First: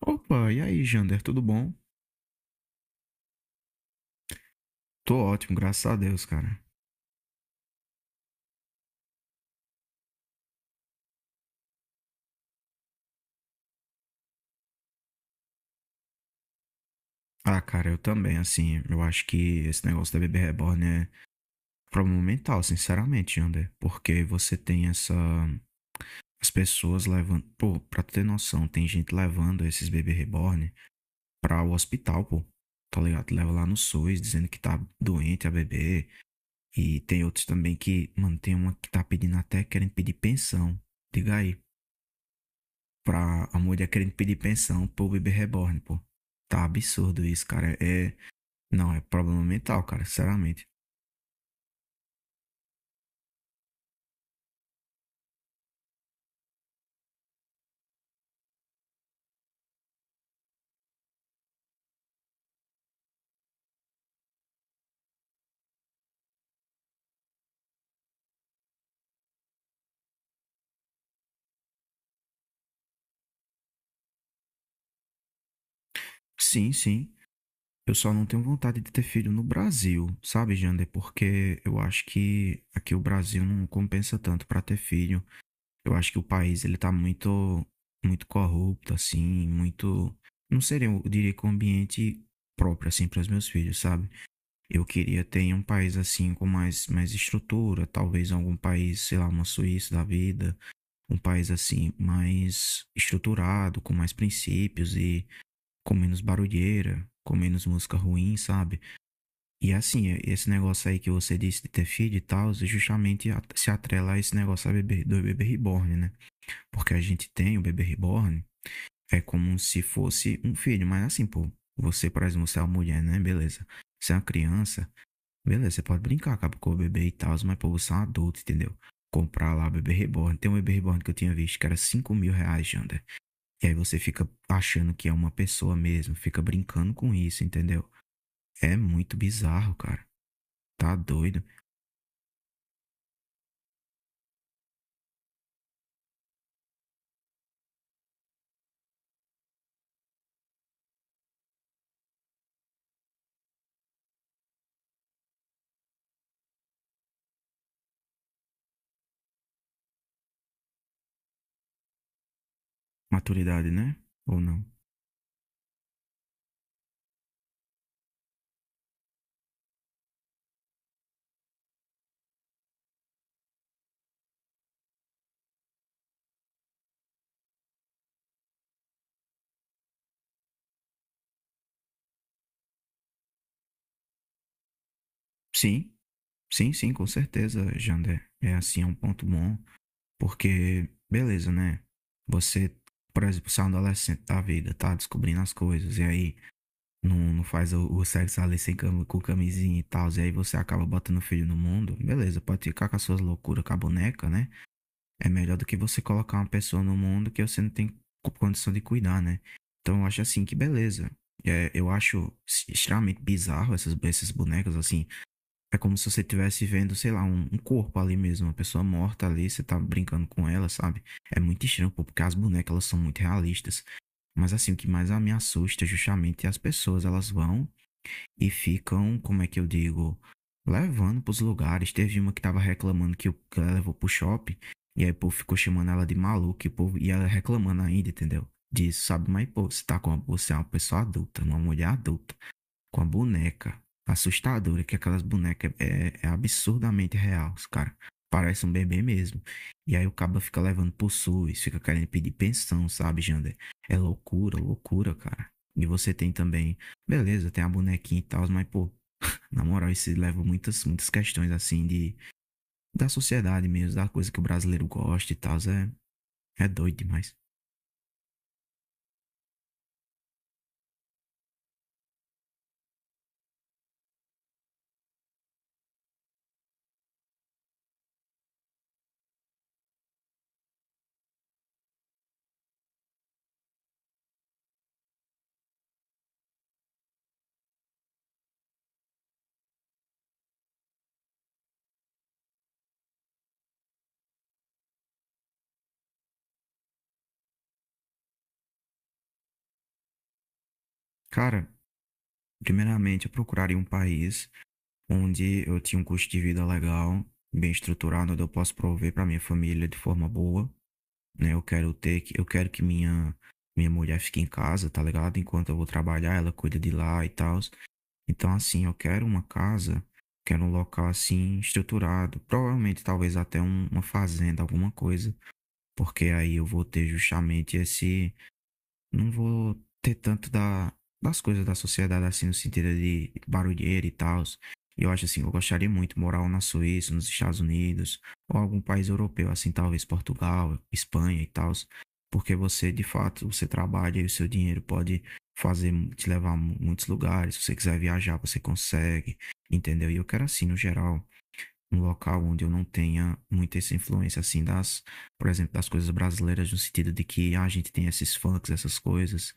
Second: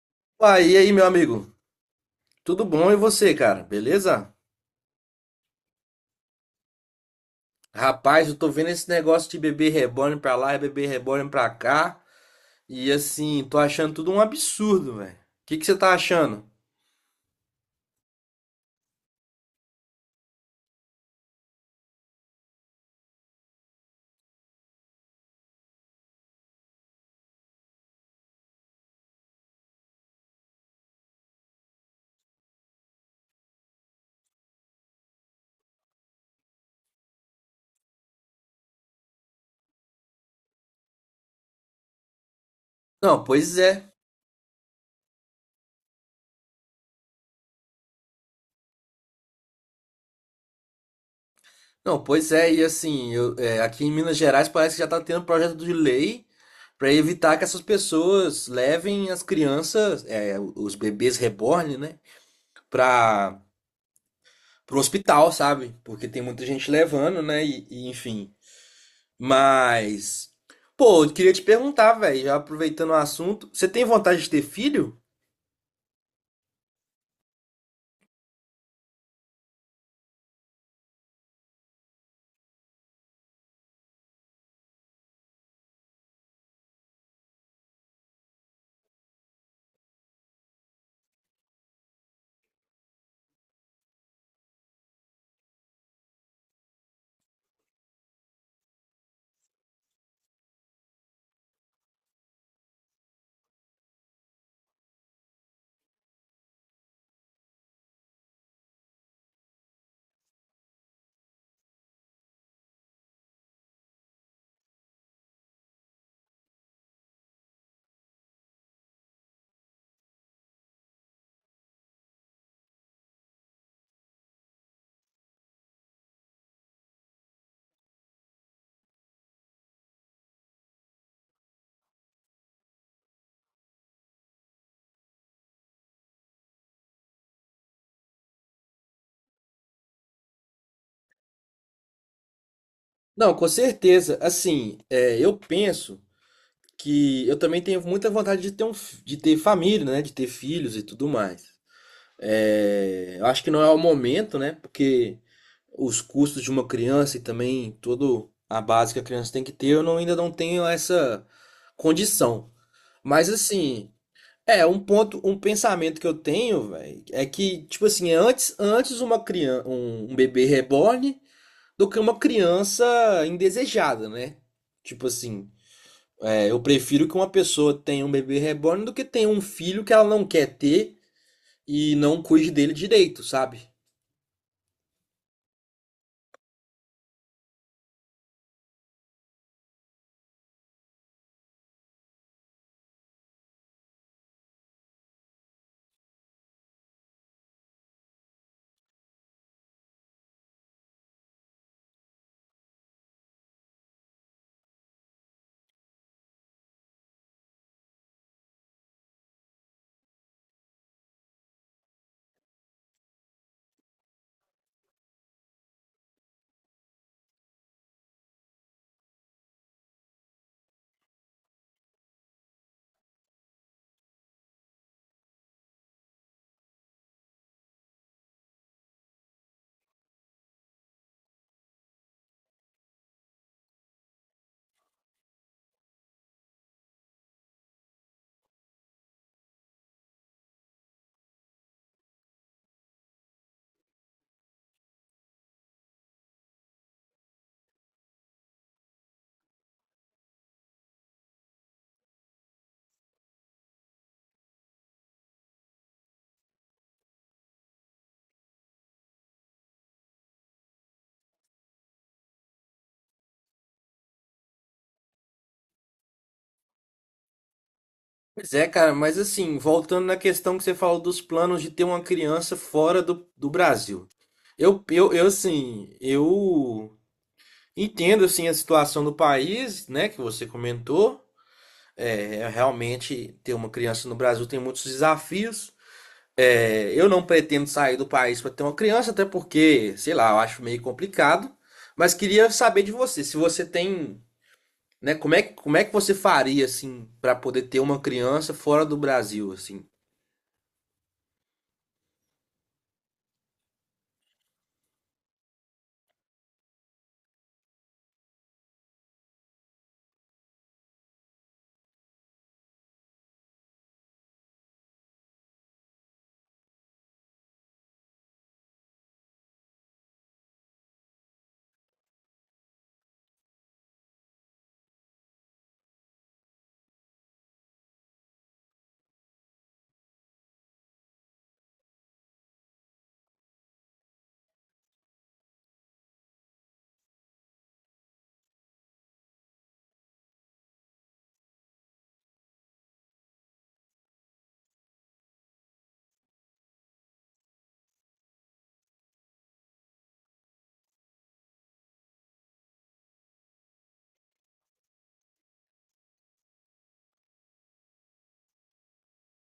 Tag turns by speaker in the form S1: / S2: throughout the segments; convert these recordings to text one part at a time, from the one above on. S1: Opa, e
S2: Opa, e
S1: aí,
S2: aí, meu
S1: Jander, tudo
S2: amigo?
S1: bom?
S2: Tudo bom e você, cara? Beleza?
S1: Tô ótimo, graças a Deus, cara.
S2: Rapaz, eu tô vendo esse negócio de bebê reborn pra lá e bebê reborn pra cá. E assim, tô achando tudo um absurdo, velho. O que você tá achando?
S1: Ah, cara, eu também, assim, eu acho que esse negócio da bebê reborn é um problema mental, sinceramente, Jander. Porque você tem essa. As pessoas levando. Pô, pra tu ter noção, tem gente levando esses bebê reborn pra o hospital, pô. Tá ligado? Leva lá no SUS dizendo que tá doente a bebê. E tem outros também que, mano, tem uma que tá pedindo até, querendo pedir pensão. Diga aí.
S2: Não,
S1: Pra
S2: pois
S1: a mulher
S2: é.
S1: querendo pedir pensão pro bebê reborn, pô. Tá absurdo isso, cara. Não, é problema mental, cara, sinceramente.
S2: Não, pois é. E assim, aqui em Minas Gerais parece que já tá tendo projeto de lei pra evitar que essas pessoas levem as crianças, é, os bebês reborn, né? Pra, pro hospital, sabe? Porque tem muita gente levando, né? Enfim. Mas, pô, eu queria te perguntar, velho, já aproveitando o assunto, você tem vontade de ter filho?
S1: Sim, sim. Eu só não tenho vontade de ter filho no Brasil, sabe, Jander? Porque eu acho que aqui o Brasil não compensa tanto pra ter filho. Eu acho que o país ele tá muito corrupto assim, muito não seria, eu diria que um ambiente próprio assim para os meus filhos, sabe? Eu queria ter um país assim com mais estrutura, talvez algum país, sei lá, uma Suíça da vida, um país assim mais estruturado, com mais princípios e com menos barulheira, com menos música ruim, sabe? E assim, esse negócio aí que você disse de ter filho e tal, é justamente se atrela a esse negócio da do bebê reborn, né? Porque a gente tem o bebê reborn, é como se fosse um filho, mas assim, pô, você, por exemplo, você é uma mulher, né? Beleza. Você é uma criança. Beleza, você pode brincar, acaba com o bebê e tal, mas pô, você é um adulto, entendeu? Comprar lá bebê reborn. Tem um bebê reborn que eu tinha visto que era 5 mil reais, Jander. E aí você fica achando que é uma pessoa mesmo, fica brincando com isso, entendeu? É muito bizarro, cara. Tá doido.
S2: Não, com certeza. Assim, é, eu penso que eu também tenho muita vontade de ter de ter família, né? De ter filhos e tudo mais. É, eu acho que não é o momento, né? Porque os custos de uma criança e também toda a base que a criança tem que ter, eu não- ainda não tenho essa condição. Mas
S1: Maturidade,
S2: assim,
S1: né? Ou não?
S2: é, um ponto, um pensamento que eu tenho, velho, é que, tipo assim, é antes uma criança, um bebê reborn do que uma criança indesejada, né? Tipo assim, é, eu prefiro que uma pessoa tenha um bebê reborn do que tenha um filho que ela não quer ter e não cuide dele direito, sabe?
S1: Sim, sim, sim, com certeza, Jander. É assim, é um ponto bom, porque, beleza, né? Você, por exemplo, você é um adolescente da vida, tá descobrindo as coisas, e aí não, não faz o sexo ali sem cam- com camisinha e tal, e aí você acaba botando filho no mundo. Beleza, pode ficar com as suas loucuras com a boneca, né? É melhor do que você colocar uma pessoa no mundo que você não tem condição de cuidar, né? Então eu acho assim que beleza. Eu acho extremamente bizarro esses bonecas assim. É como se você estivesse vendo, sei lá, um corpo ali mesmo, uma pessoa morta ali, você tá brincando com ela, sabe? É muito estranho, pô, porque as bonecas elas são muito realistas. Mas assim, o que mais me assusta é justamente as pessoas, elas vão e ficam, como é que eu digo, levando pros lugares. Teve uma que tava reclamando que ela levou pro shopping, e aí o povo ficou chamando ela de maluca, e, o povo, e ela reclamando ainda, entendeu? Disso, sabe? Mas, pô, você tá com uma, você é uma pessoa adulta, uma mulher adulta com a boneca assustadora, que aquelas bonecas é absurdamente real, cara. Parece um bebê mesmo. E aí o cabo fica levando pro SUS, fica querendo pedir pensão, sabe, Jander? É loucura, loucura, cara. E você tem também, beleza, tem a bonequinha e tal, mas, pô, na moral, isso leva muitas questões, assim, de, da sociedade mesmo, da coisa que o brasileiro gosta e tal, é doido demais.
S2: Pois é, cara, mas assim, voltando na questão que você falou dos planos de ter uma criança fora do Brasil. Eu, assim, eu entendo assim a situação do país, né, que você comentou. É, realmente ter uma criança no Brasil tem muitos desafios. É, eu não pretendo sair do país para ter uma criança, até porque, sei lá, eu acho meio complicado. Mas queria saber de você, se você tem, né, como é que você faria assim para poder ter uma criança fora do Brasil, assim?
S1: Cara, primeiramente, eu procuraria um país onde eu tinha um custo de vida legal, bem estruturado, onde eu posso prover para minha família de forma boa, né? Eu quero que minha mulher fique em casa, tá ligado? Enquanto eu vou trabalhar, ela cuida de lá e tal. Então, assim, eu quero uma casa, quero um local assim estruturado, provavelmente talvez uma fazenda, alguma coisa, porque aí eu vou ter justamente esse não vou ter tanto das coisas da sociedade, assim, no sentido de barulheira e tal. Eu acho assim, eu gostaria muito de morar na Suíça, nos Estados Unidos, ou algum país europeu, assim, talvez Portugal, Espanha e tal, porque você, de fato, você trabalha e o seu dinheiro pode fazer, te levar a muitos lugares, se você quiser viajar, você consegue, entendeu? E eu quero assim, no geral, um local onde eu não tenha muita essa influência assim por exemplo, das coisas brasileiras, no sentido de que ah, a gente tem esses funks, essas coisas,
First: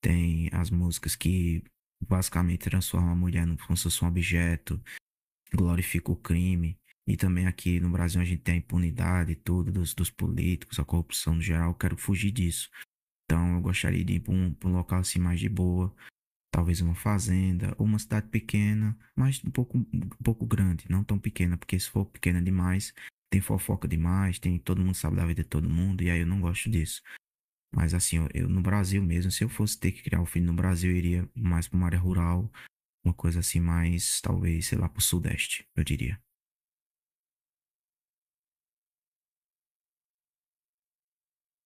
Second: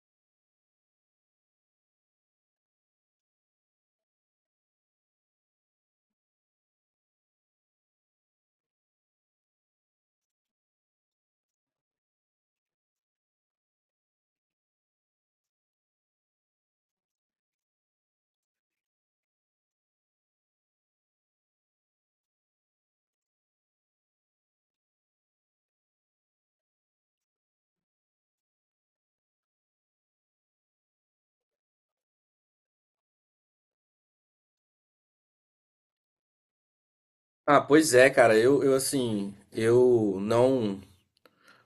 S1: tem as músicas que basicamente transformam a mulher como se fosse um objeto, glorifica o crime. E também aqui no Brasil a gente tem a impunidade e tudo dos políticos, a corrupção no geral. Eu quero fugir disso. Então eu gostaria de ir para um local assim mais de boa, talvez uma fazenda, ou uma cidade pequena, mas um pouco grande, não tão pequena, porque se for pequena demais, tem fofoca demais, tem todo mundo sabe da vida de todo mundo, e aí eu não gosto disso. Mas assim, eu no Brasil mesmo, se eu fosse ter que criar um filho no Brasil, eu iria mais para uma área rural, uma coisa assim mais, talvez, sei lá, para o Sudeste, eu diria.
S2: Ah, pois é, cara. Eu, assim, eu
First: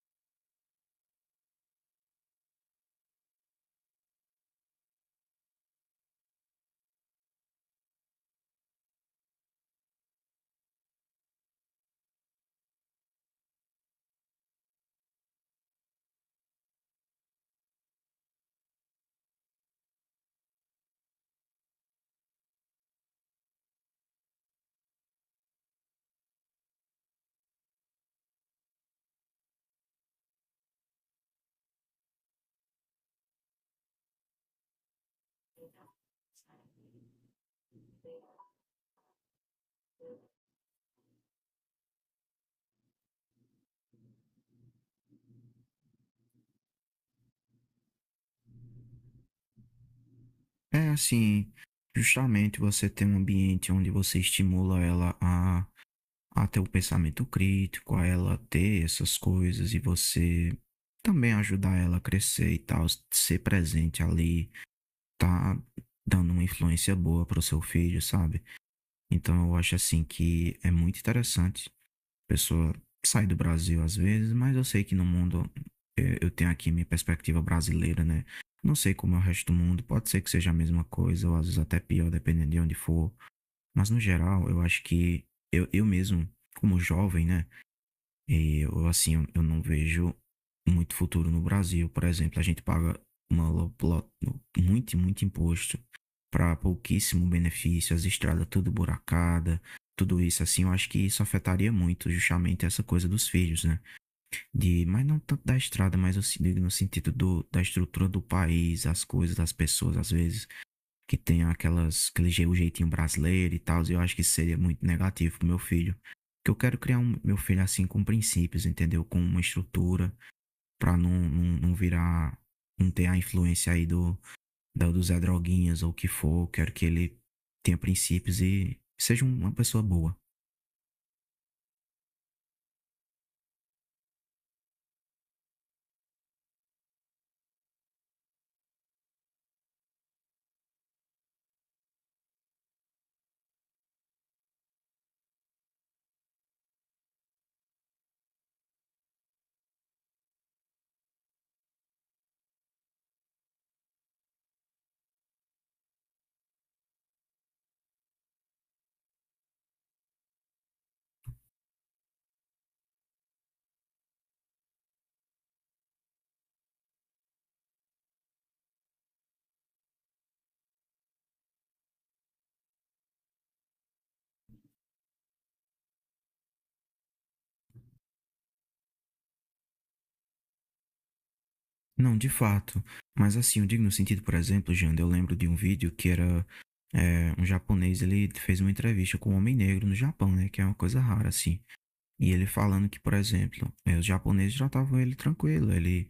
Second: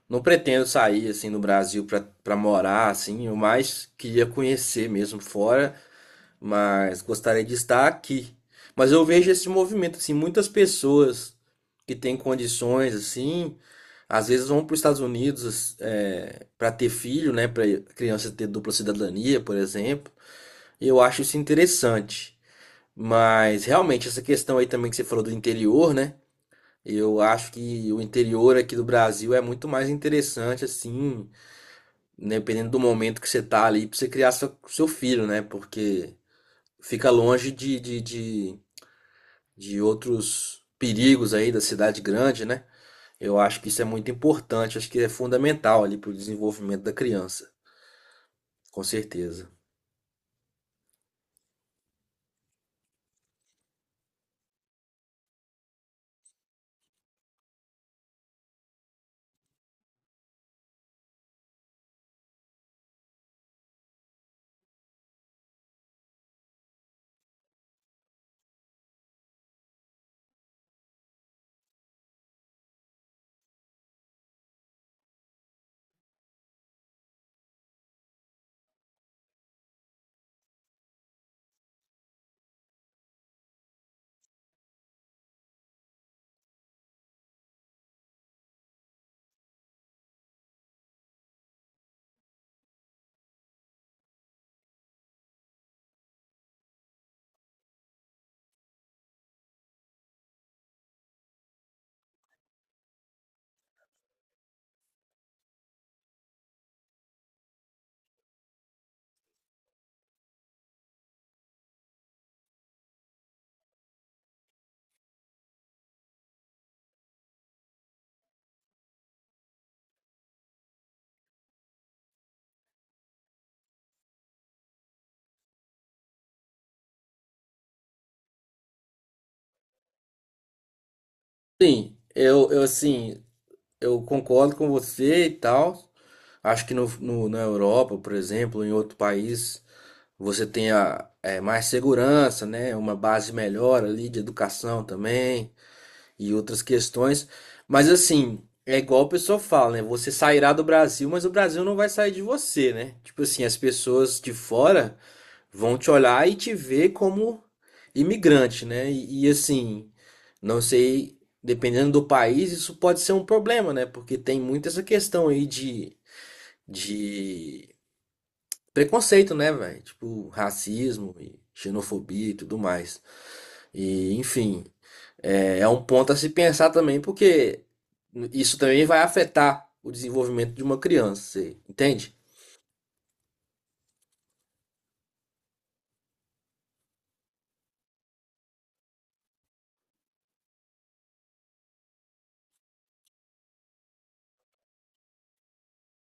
S2: não pretendo sair assim no Brasil para morar assim, eu mais queria conhecer mesmo fora, mas gostaria de estar aqui. Mas eu vejo esse movimento assim, muitas pessoas que têm condições assim, às vezes vão para os Estados Unidos para ter filho, né, para criança ter dupla cidadania, por exemplo. E eu acho isso interessante. Mas realmente essa questão aí também que você falou do interior, né? Eu acho que o interior aqui do Brasil é muito mais interessante assim, né, dependendo do momento que você tá ali, pra você criar seu filho, né? Porque fica longe de outros perigos aí da cidade grande, né? Eu acho que isso é muito importante, acho que é fundamental ali pro desenvolvimento da criança, com certeza.
S1: É assim, justamente você ter um ambiente onde você estimula ela a ter o pensamento crítico, a ela ter essas coisas e você também ajudar ela a crescer e tal, ser presente ali, tá dando uma influência boa pro seu filho, sabe? Então eu acho assim que é muito interessante. A pessoa sai do Brasil às vezes, mas eu sei que no mundo eu tenho aqui minha perspectiva brasileira, né? Não sei como é o resto do mundo, pode ser que seja a mesma coisa, ou às vezes até pior, dependendo de onde for. Mas no geral, eu acho que eu mesmo, como jovem, né? E eu, assim, eu não vejo muito futuro no Brasil. Por exemplo, a gente paga uma, lo- lo- muito imposto para pouquíssimo benefício, as estradas tudo buracada, tudo isso assim, eu acho que isso afetaria muito justamente essa coisa dos filhos, né? De, mas não tanto da estrada, mas eu se- digo no sentido da estrutura do país, as coisas, das pessoas, às vezes que tenha aquelas, o jeitinho brasileiro e tal, eu acho que isso seria muito negativo pro meu filho. Que eu quero criar um, meu filho assim com princípios, entendeu? Com uma estrutura pra não virar, não ter a influência aí do Zé Droguinhas ou o que for. Eu quero que ele tenha princípios e seja uma pessoa boa.
S2: Sim, eu, assim, eu concordo com você e tal. Acho que na Europa, por exemplo, em outro país, você tem a, é, mais segurança, né? Uma base melhor ali de educação também, e outras questões. Mas assim, é igual o pessoal fala, né? Você sairá do Brasil, mas o Brasil não vai sair de você, né? Tipo assim, as pessoas de fora vão te olhar e te ver como imigrante, né? E assim, não sei, dependendo do país, isso pode ser um problema, né? Porque tem muito essa questão aí de preconceito, né, velho? Tipo, racismo e xenofobia e tudo mais. E, enfim. É, é um ponto a se pensar também, porque isso também vai afetar o desenvolvimento de uma criança, você entende?
S1: Não, de fato. Mas assim, eu digo no sentido, por exemplo, Janda, eu lembro de um vídeo que era um japonês, ele fez uma entrevista com um homem negro no Japão, né? Que é uma coisa rara, assim. E ele falando que, por exemplo, os japoneses tratavam ele tranquilo. Ele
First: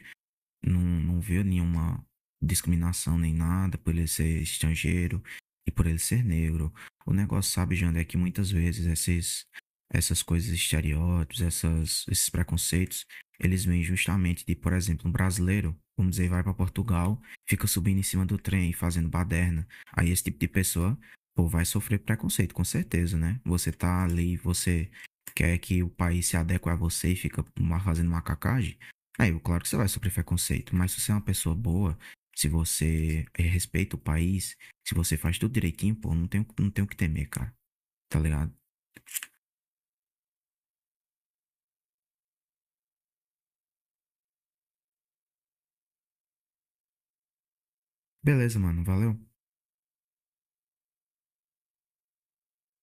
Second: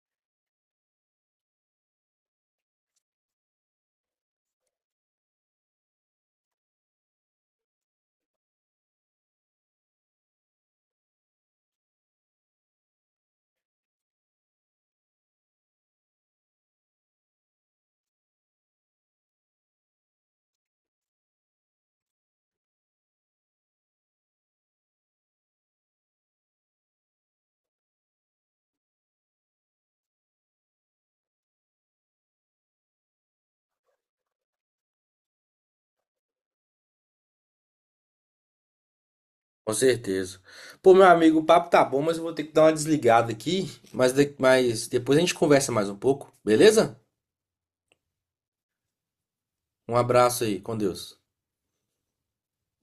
S1: não viu nenhuma discriminação nem nada por ele ser estrangeiro e por ele ser negro. O negócio, sabe, Jander, é que muitas vezes essas coisas, estereótipos, esses preconceitos, eles vêm justamente de, por exemplo, um brasileiro, vamos dizer, vai para Portugal, fica subindo em cima do trem, fazendo baderna. Aí esse tipo de pessoa, pô, vai sofrer preconceito, com certeza, né? Você tá ali, você quer que o país se adeque a você e fica fazendo macacagem. Claro que você vai sofrer preconceito, mas se você é uma pessoa boa, se você respeita o país, se você faz tudo direitinho, pô, não tem o que temer, cara. Tá ligado?
S2: Com certeza. Pô, meu amigo, o papo tá bom, mas eu vou ter que dar uma desligada aqui, mas, mas depois a gente conversa mais um pouco, beleza?
S1: Beleza, mano, valeu.
S2: Um abraço aí, com Deus.